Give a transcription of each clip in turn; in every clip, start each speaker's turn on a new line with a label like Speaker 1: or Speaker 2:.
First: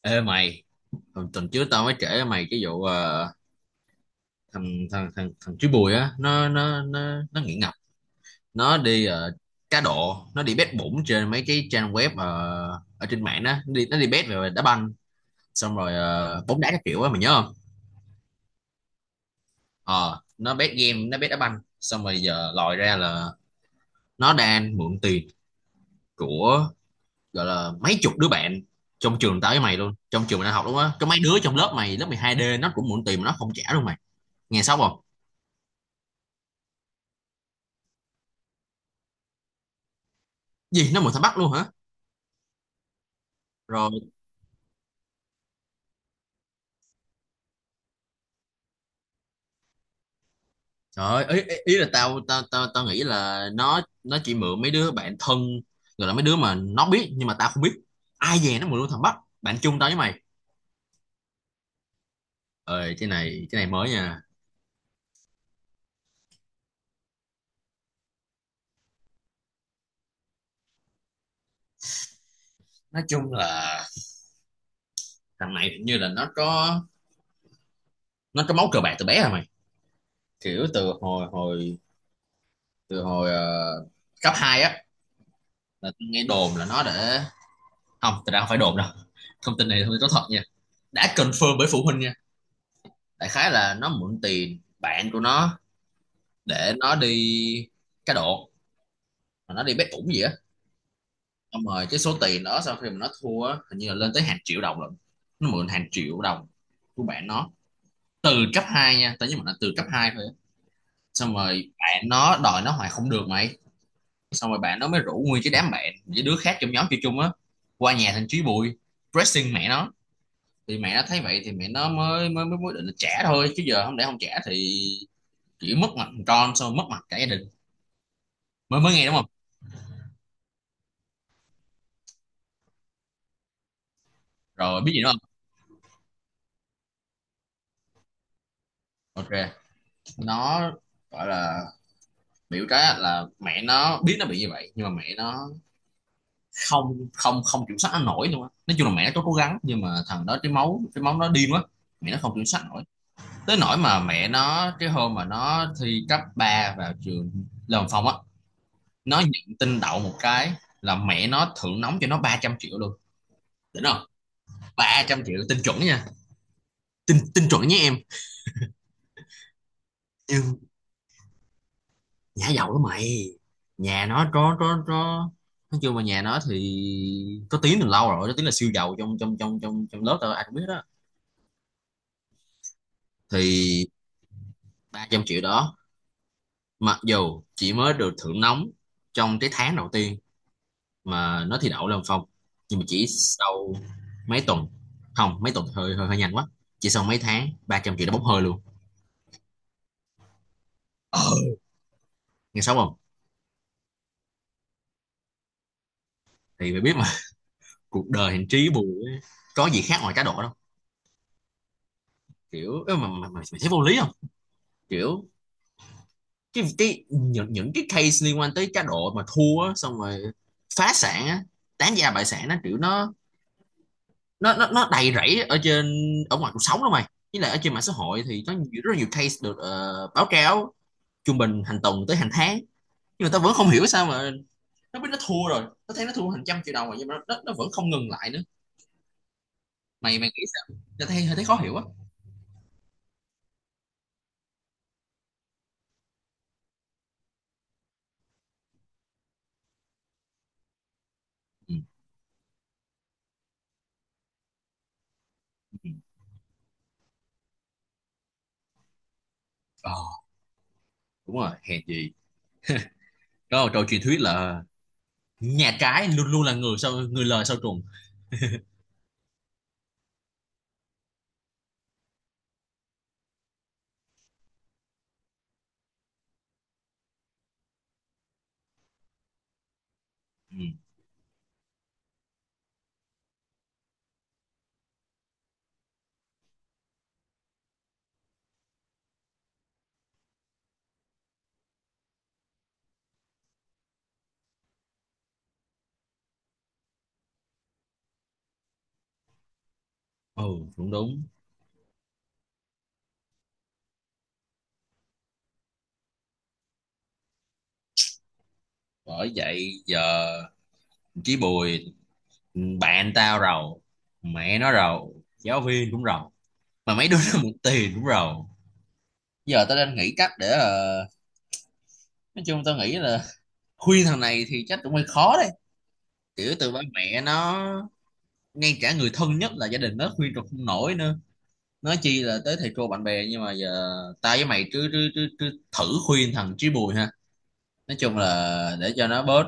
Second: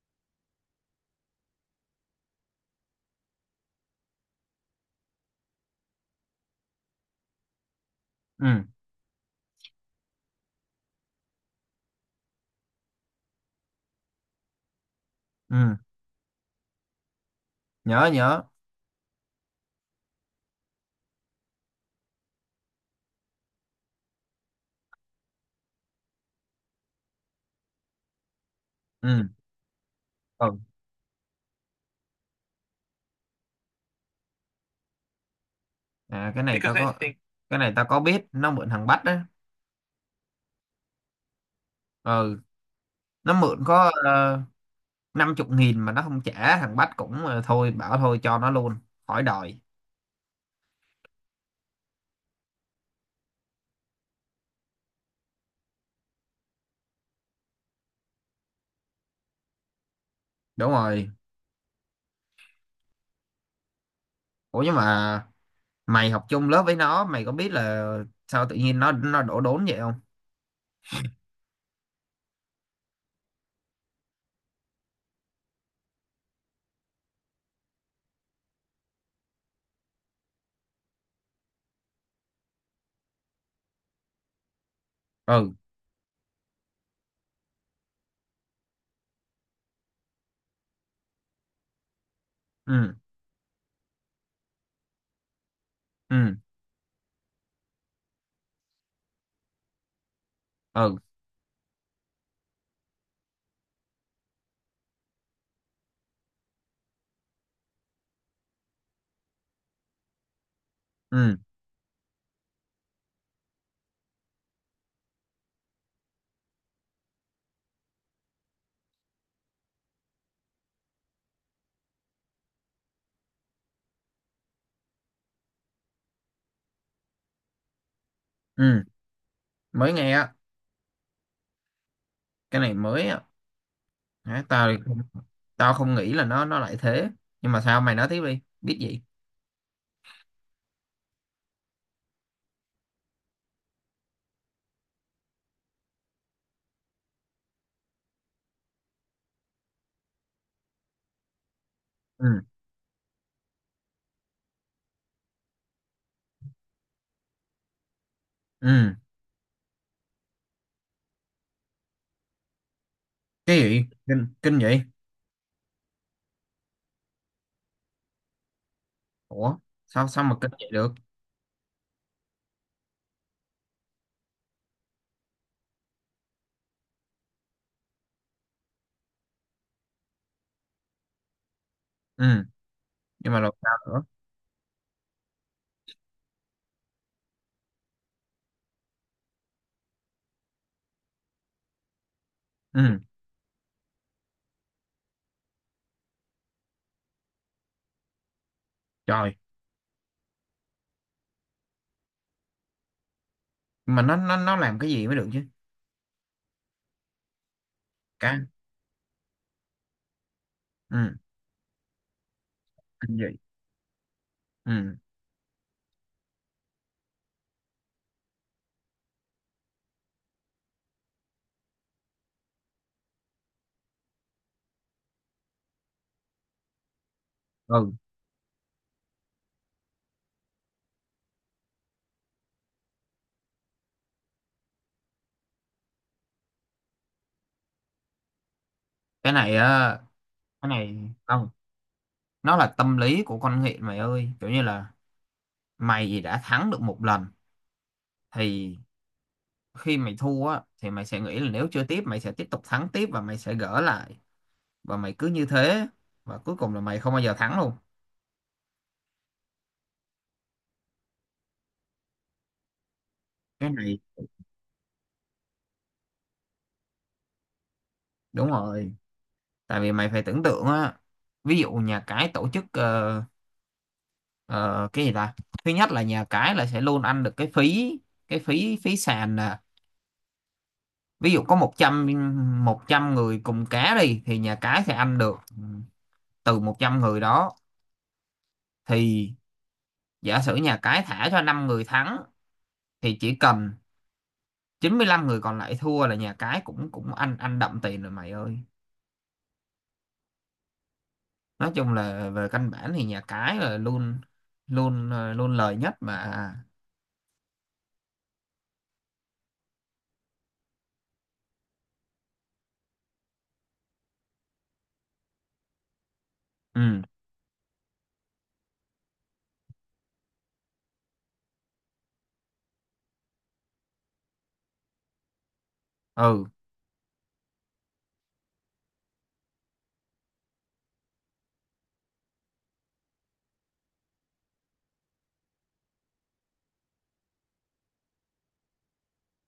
Speaker 1: Ê mày, hồi tuần trước tao mới kể với mày cái vụ thằng thằng thằng thằng chú Bùi á, nó nghiện ngập,
Speaker 2: Ừ,
Speaker 1: nó đi cá độ, nó đi bet bủng trên mấy cái trang web ở trên mạng đó, nó đi bet về đá banh,
Speaker 2: ừ.
Speaker 1: xong rồi bóng đá các kiểu á mày nhớ không?
Speaker 2: Nhớ nhớ.
Speaker 1: Ờ, nó bet game, nó bet đá banh, xong rồi giờ lòi ra là nó đang mượn tiền của, gọi là mấy chục đứa bạn trong
Speaker 2: Ừ,
Speaker 1: trường tao với mày luôn, trong trường mày đang
Speaker 2: ừ.
Speaker 1: học luôn á, có mấy đứa trong lớp mày lớp 12D nó cũng mượn tiền mà nó không trả luôn mày. Nghe xong không?
Speaker 2: À, cái này tao because I có think cái này tao có biết nó mượn thằng Bách á.
Speaker 1: Gì nó mượn thằng Bắc luôn hả?
Speaker 2: Ừ, nó mượn có
Speaker 1: Rồi
Speaker 2: 50.000 mà nó không trả, thằng Bách cũng thôi, bảo thôi cho nó luôn, khỏi đòi.
Speaker 1: trời ơi, ý, ý ý là tao tao tao tao nghĩ là nó chỉ mượn mấy đứa bạn thân, rồi là mấy đứa mà nó biết, nhưng mà tao không biết ai. Về nó mượn luôn thằng Bắc bạn chung tao với mày
Speaker 2: Đúng rồi.
Speaker 1: ơi, cái này mới nha.
Speaker 2: Ủa, nhưng mà mày học chung lớp với nó, mày có biết là sao tự nhiên nó đổ đốn vậy không?
Speaker 1: Nói chung là thằng này hình như là nó có máu cờ bạc từ bé rồi mày, kiểu từ hồi hồi từ hồi ờ, cấp 2 á.
Speaker 2: Ừ.
Speaker 1: Là tao nghe đồn là nó để, không thật ra không phải đồn đâu, thông tin này, thông tin có thật nha, đã confirm bởi phụ huynh nha.
Speaker 2: Ừ.
Speaker 1: Đại khái là nó mượn tiền bạn của nó
Speaker 2: Ừ.
Speaker 1: để nó đi cá độ, mà nó đi bet ủng gì á,
Speaker 2: Ừ.
Speaker 1: xong rồi cái số tiền đó sau khi mà nó thua á hình như là lên tới hàng triệu đồng lận. Nó mượn hàng triệu đồng của bạn nó từ cấp 2 nha, tao nhớ mà là từ cấp 2 thôi á. Xong
Speaker 2: Ừ.
Speaker 1: rồi bạn nó đòi nó hoài không được mày, xong rồi bạn nó mới rủ nguyên cái đám bạn với đứa khác trong nhóm chơi chung á qua nhà thằng Chí Bùi pressing mẹ nó. Thì mẹ nó thấy vậy thì mẹ nó mới định là trả thôi, chứ giờ không, để không trả thì chỉ mất mặt thằng con, xong rồi mất mặt cả gia đình. mới
Speaker 2: Ừ.
Speaker 1: mới nghe đúng không?
Speaker 2: Mới nghe á. Cái này mới á. Hả, tao
Speaker 1: Rồi biết gì đúng không?
Speaker 2: tao không nghĩ là nó lại thế. Nhưng mà sao mày nói tiếp đi, biết gì?
Speaker 1: Ok, nó, gọi là biểu cái là mẹ nó biết nó bị như vậy, nhưng mà mẹ nó không không không kiểm soát nó nổi luôn á. Nói chung là mẹ nó có cố gắng, nhưng mà thằng đó cái máu nó điên quá, mẹ nó
Speaker 2: Ừ.
Speaker 1: không kiểm soát nổi. Tới nỗi mà mẹ nó, cái hôm mà nó thi cấp 3 vào trường Lâm Phong á,
Speaker 2: Ừ.
Speaker 1: nó nhận tin đậu một cái là mẹ nó thưởng nóng cho nó 300 triệu luôn.
Speaker 2: Cái gì
Speaker 1: Đỉnh không?
Speaker 2: kinh kinh vậy?
Speaker 1: 300 triệu tin chuẩn nha, tin tin chuẩn nhé em.
Speaker 2: Ủa, sao sao mà kinh
Speaker 1: Nhưng
Speaker 2: vậy được?
Speaker 1: Nhả dầu đó mày. Nhà nó có. Nói chung mà nhà nó thì có tiếng từ lâu rồi, có tiếng là siêu giàu, trong trong trong trong trong lớp tao ai cũng biết đó.
Speaker 2: Ừ. Nhưng mà rồi sao
Speaker 1: Thì
Speaker 2: nữa?
Speaker 1: 300 triệu đó, mặc dù chỉ mới được thưởng nóng trong cái tháng đầu tiên mà nó thi đậu lên phòng, nhưng mà
Speaker 2: Ừ.
Speaker 1: chỉ sau mấy tuần. Không, mấy tuần thì hơi hơi, hơi nhanh quá. Chỉ sau mấy tháng 300 triệu đã bốc hơi luôn.
Speaker 2: Trời.
Speaker 1: Ờ, nghe xấu không?
Speaker 2: Nhưng mà nó làm cái gì mới được chứ?
Speaker 1: Thì mày biết mà, cuộc đời
Speaker 2: Cả.
Speaker 1: hành trí bù ấy, có gì khác ngoài cá độ đâu.
Speaker 2: Ừ.
Speaker 1: Kiểu ơ,
Speaker 2: Kinh dị.
Speaker 1: mà mày thấy vô lý không?
Speaker 2: Ừ.
Speaker 1: Kiểu cái những cái case liên quan tới cá độ mà thua á, xong rồi phá sản á, tán gia bại sản, nó kiểu nó đầy rẫy ở trên, ở ngoài cuộc sống đó mày. Với lại ở trên mạng
Speaker 2: Ừ.
Speaker 1: xã hội thì có nhiều, rất là nhiều case được báo cáo trung bình hàng tuần tới hàng tháng. Nhưng mà tao vẫn không hiểu sao mà nó biết nó thua rồi, nó thấy nó thua hàng trăm triệu đồng rồi nhưng mà nó vẫn không ngừng lại nữa.
Speaker 2: Cái này á.
Speaker 1: Mày mày nghĩ
Speaker 2: Cái
Speaker 1: sao,
Speaker 2: này
Speaker 1: ta thấy hơi, thấy
Speaker 2: không.
Speaker 1: khó hiểu á.
Speaker 2: Nó là tâm lý của con nghiện mày ơi, kiểu như là mày đã thắng được một lần thì khi mày thua á thì mày sẽ nghĩ là nếu
Speaker 1: Ừ.
Speaker 2: chưa tiếp mày sẽ tiếp tục thắng tiếp và mày sẽ gỡ lại. Và mày cứ như thế, và cuối cùng là mày không bao giờ thắng luôn.
Speaker 1: Ờ, đúng rồi hèn gì, đó
Speaker 2: Cái
Speaker 1: là câu
Speaker 2: này
Speaker 1: truyền thuyết, là nhà trái luôn luôn là người sau, người lời sau trùng.
Speaker 2: đúng rồi. Tại vì mày phải tưởng tượng á, ví dụ nhà cái tổ chức ờ, cái gì ta? Thứ nhất là nhà cái là sẽ luôn ăn được cái phí phí sàn nè.
Speaker 1: Ừ.
Speaker 2: Ví dụ có một trăm người cùng cá đi thì nhà cái sẽ ăn được từ 100 người đó. Thì giả sử nhà cái thả cho 5 người thắng thì chỉ cần 95 người còn lại thua là nhà cái cũng cũng ăn ăn đậm tiền rồi mày ơi.
Speaker 1: Ừ, đúng đúng.
Speaker 2: Nói chung là về căn bản thì nhà cái là luôn luôn, luôn lời nhất mà. À,
Speaker 1: Bởi vậy giờ chí Bùi bạn tao rầu, mẹ nó rầu, giáo viên cũng rầu, mà
Speaker 2: ừ,
Speaker 1: mấy đứa nó mượn tiền cũng rầu. Giờ tao đang nghĩ cách để nói chung tao nghĩ là khuyên thằng này thì chắc cũng hơi khó đấy,
Speaker 2: ừ,
Speaker 1: kiểu từ ba mẹ nó, ngay cả người thân nhất là gia đình nó khuyên tao không nổi nữa, nói chi là tới thầy cô bạn bè. Nhưng mà giờ tao với mày cứ thử khuyên thằng Chí Bùi ha, nói chung là để cho nó bớt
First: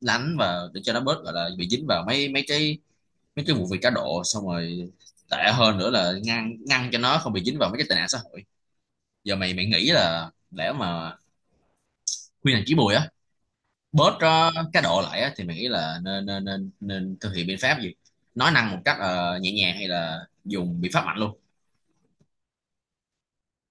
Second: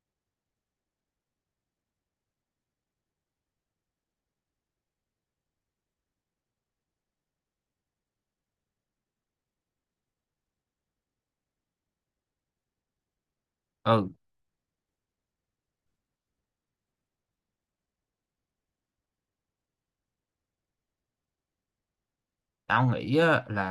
Speaker 1: lánh, và để cho nó bớt, gọi là bị dính vào mấy mấy cái vụ việc cá độ, xong rồi tệ hơn nữa là ngăn ngăn cho nó không bị dính vào mấy cái tệ nạn xã hội. Giờ mày mày nghĩ là lẽ mà khuyên hành chí Bùi á
Speaker 2: ừ.
Speaker 1: bớt cá độ lại á, thì mày nghĩ là nên nên nên nên thực hiện biện pháp gì, nói năng một cách nhẹ nhàng hay là dùng biện pháp mạnh luôn?
Speaker 2: Tao nghĩ á, là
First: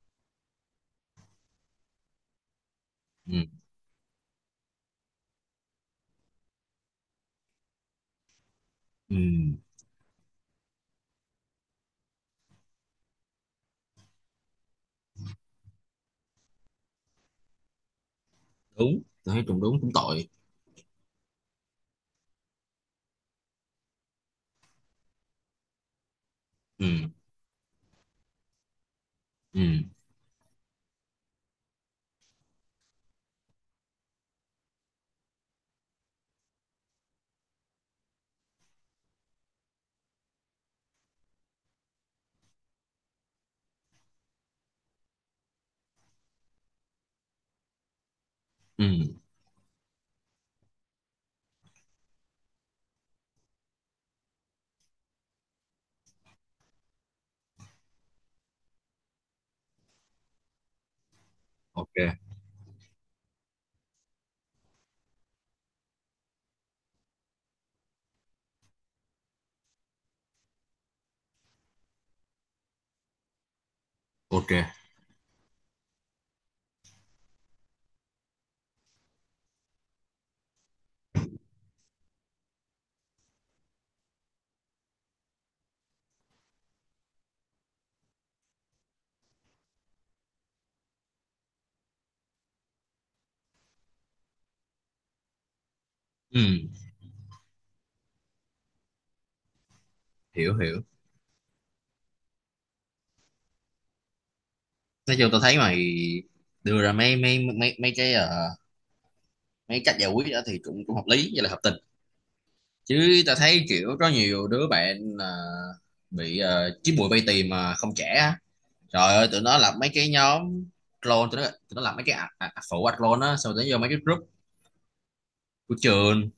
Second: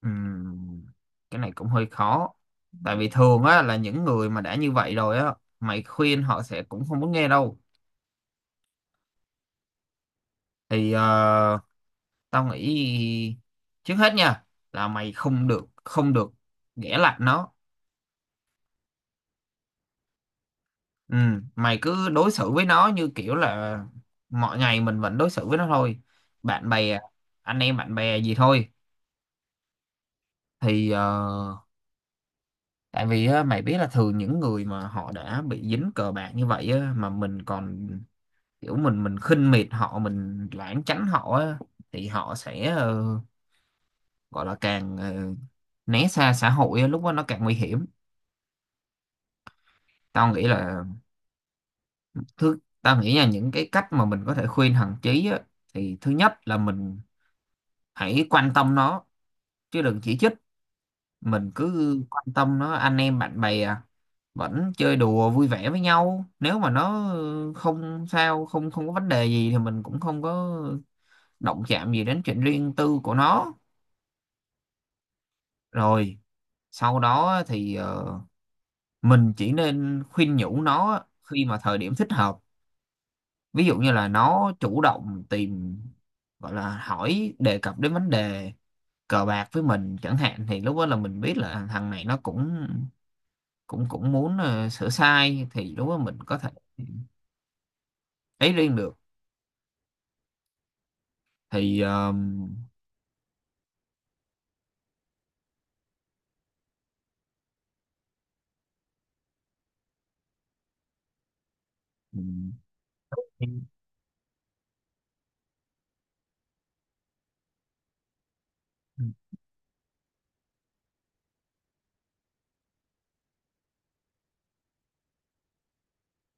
Speaker 2: ừm, cái này cũng hơi khó. Tại vì
Speaker 1: Ừ.
Speaker 2: thường á là những người mà đã như vậy rồi á, mày khuyên họ sẽ cũng không muốn nghe đâu.
Speaker 1: Ừ,
Speaker 2: Thì tao nghĩ trước hết nha là mày không được ghẻ lạnh nó.
Speaker 1: đúng, tôi thấy cũng đúng cũng tội.
Speaker 2: Ừ, mày cứ đối xử với nó như kiểu là mọi ngày mình vẫn đối xử với nó thôi, bạn
Speaker 1: Ừ.
Speaker 2: bè, anh em bạn bè gì thôi.
Speaker 1: Ừ.
Speaker 2: Thì tại vì á, mày biết là thường những người mà họ đã bị dính cờ bạc như vậy á, mà mình còn kiểu mình khinh miệt họ, mình lảng tránh họ á, thì họ sẽ gọi là càng né xa xã hội á, lúc đó nó càng nguy hiểm.
Speaker 1: Ừ.
Speaker 2: Tao nghĩ là, tao nghĩ là những cái cách mà mình có thể khuyên thằng Chí á, thì thứ nhất là mình hãy quan tâm nó chứ đừng chỉ trích. Mình cứ
Speaker 1: Ok.
Speaker 2: quan tâm nó, anh em bạn bè à, vẫn chơi đùa vui vẻ với nhau, nếu mà nó không sao, không không có vấn đề gì thì mình cũng không có động chạm gì đến chuyện riêng tư của nó.
Speaker 1: Ok.
Speaker 2: Rồi sau đó thì mình chỉ nên khuyên nhủ nó khi mà thời điểm thích hợp. Ví dụ như là nó chủ động tìm, gọi là hỏi đề cập đến vấn đề cờ bạc với mình chẳng hạn, thì lúc đó là mình biết là thằng này nó cũng cũng cũng muốn sửa sai, thì lúc đó mình có
Speaker 1: Ừ.
Speaker 2: thể ấy riêng được.
Speaker 1: Hiểu, hiểu.
Speaker 2: Thì
Speaker 1: Nói chung tôi thấy mày đưa ra mấy mấy mấy mấy cái mấy cách giải quyết đó thì cũng cũng hợp lý với là hợp tình. Chứ ta thấy kiểu có nhiều đứa bạn là bị chín mùi bay tìm mà không trẻ á. Trời ơi tụi nó làm mấy cái nhóm clone, tụi nó làm mấy cái phụ ạ clone á, xong tụi nó vô mấy cái group của trường.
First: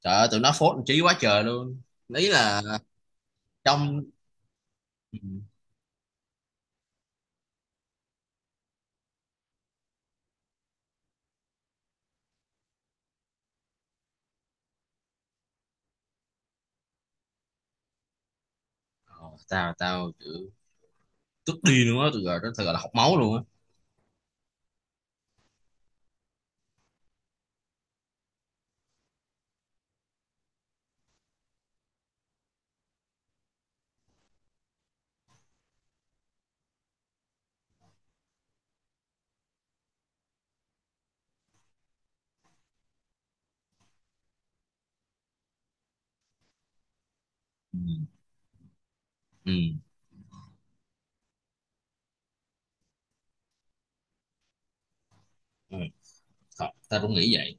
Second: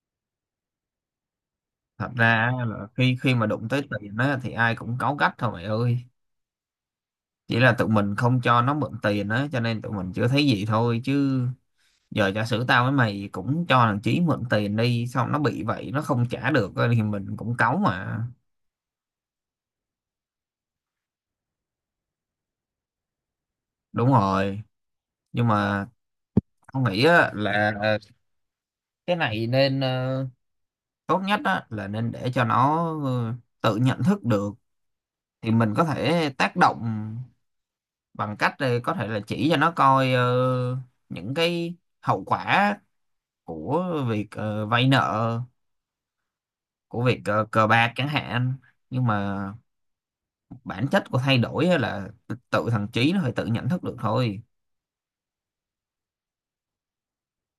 Speaker 1: Trời ơi tụi nó phốt trí quá trời luôn.
Speaker 2: thật ra
Speaker 1: Ý là
Speaker 2: á là khi khi mà đụng tới
Speaker 1: trong.
Speaker 2: tiền á thì ai cũng cáu gắt thôi mày ơi. Chỉ là tụi mình không cho nó mượn tiền á cho nên tụi mình chưa thấy gì thôi, chứ giờ giả sử tao với mày cũng cho thằng Chí mượn tiền đi, xong nó bị vậy, nó không trả được á, thì mình cũng cáu mà.
Speaker 1: Ờ, tao tao kiểu tức điên luôn á, tụi rồi nó thật là học máu luôn á.
Speaker 2: Đúng rồi. Nhưng mà tao nghĩ á là cái này nên tốt nhất á là nên để cho nó tự nhận thức được, thì mình có thể tác động bằng cách có thể là chỉ cho nó coi những cái hậu quả của việc vay nợ, của việc cờ bạc chẳng
Speaker 1: Ừ.
Speaker 2: hạn. Nhưng mà
Speaker 1: Ừ.
Speaker 2: bản chất của thay đổi á là tự thằng Trí nó phải tự nhận thức được thôi.
Speaker 1: Ừ. Thật, tao cũng nghĩ vậy.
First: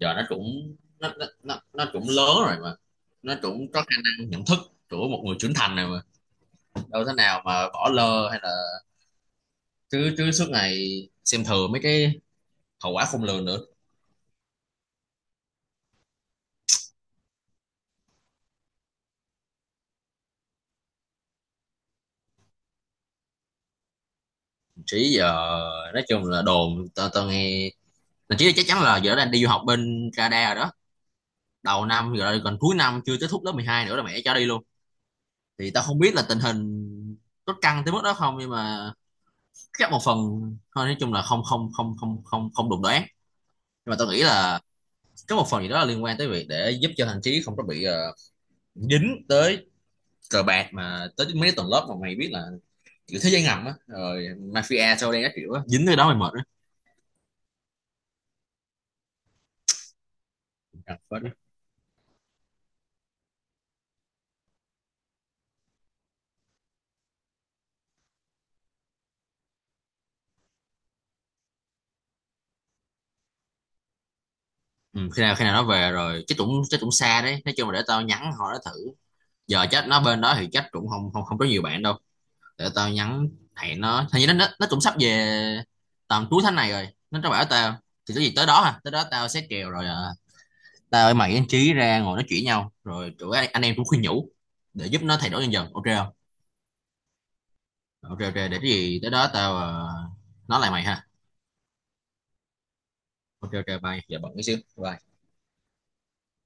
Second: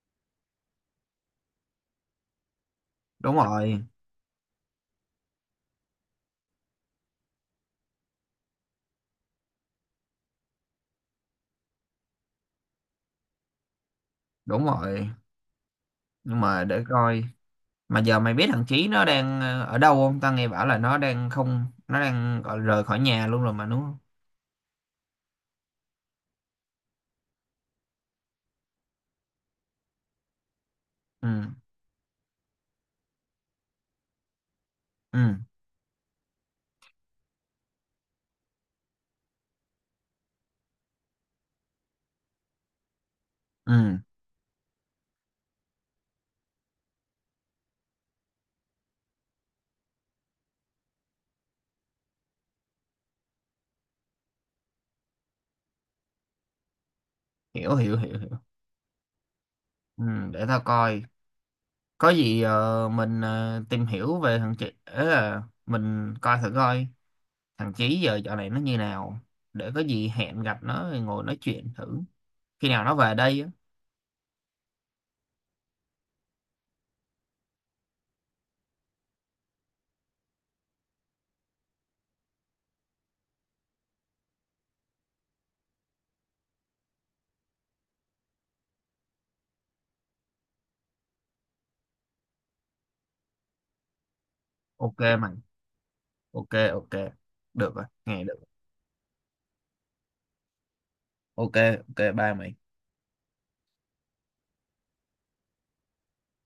Speaker 1: Giờ nó cũng, nó cũng lớn rồi mà. Nó
Speaker 2: Đúng
Speaker 1: cũng có
Speaker 2: rồi.
Speaker 1: khả năng nhận thức của một người trưởng thành này, đâu thế nào mà bỏ lơ hay là cứ cứ suốt ngày xem thường mấy cái hậu quả khôn lường nữa.
Speaker 2: Đúng rồi. Nhưng mà để coi, mà giờ mày biết thằng Trí nó đang ở đâu không? Tao nghe bảo là nó đang, không, nó đang gọi rời khỏi nhà luôn rồi mà đúng không?
Speaker 1: Trí giờ nói chung là đồn tao, nghe thậm chí chắc chắn là giờ nó đang đi du học bên Canada rồi đó,
Speaker 2: Ừ.
Speaker 1: đầu năm rồi còn cuối năm chưa kết thúc lớp 12 nữa là mẹ cho đi luôn.
Speaker 2: Ừ.
Speaker 1: Thì tao không biết là tình hình có căng tới mức đó không nhưng mà chắc một phần thôi. Nói chung là không không không không không không đụng đoán.
Speaker 2: Ừ.
Speaker 1: Nhưng mà tao nghĩ là có một phần gì đó là liên quan tới việc để giúp cho thằng Trí không có bị dính tới cờ bạc, mà tới mấy tuần lớp mà mày biết là kiểu thế giới ngầm á, rồi mafia sau đây các kiểu á dính tới đó mày mệt á.
Speaker 2: Hiểu, hiểu, hiểu, hiểu. Ừ, để tao
Speaker 1: Gặp
Speaker 2: coi
Speaker 1: hết á.
Speaker 2: có gì mình tìm hiểu về thằng Chí ấy, là mình coi thử coi thằng Chí giờ dạo này nó như nào, để có gì hẹn gặp nó rồi ngồi nói chuyện thử khi nào nó về đây á.
Speaker 1: Ừ, khi nào nó về rồi chắc cũng, xa đấy. Nói chung là để tao nhắn họ nó thử, giờ chắc nó bên đó thì chắc cũng không không không có nhiều bạn đâu. Để tao nhắn hẹn nó, hình như nó cũng sắp về tầm cuối tháng này rồi, nó bảo tao. Thì cái gì tới đó à, tới đó tao sẽ kèo rồi à. Tao với mày với anh Trí ra ngồi nói chuyện nhau rồi anh em cũng khuyên nhủ để
Speaker 2: Ok
Speaker 1: giúp nó thay
Speaker 2: mày.
Speaker 1: đổi dần dần, ok không?
Speaker 2: Ok, ok. Được rồi,
Speaker 1: Ok,
Speaker 2: nghe
Speaker 1: ok.
Speaker 2: được.
Speaker 1: Để cái gì tới đó tao nói lại mày ha.
Speaker 2: Ok, ok ba mày.
Speaker 1: Ok, ok, bye, giờ bận cái xíu. Bye.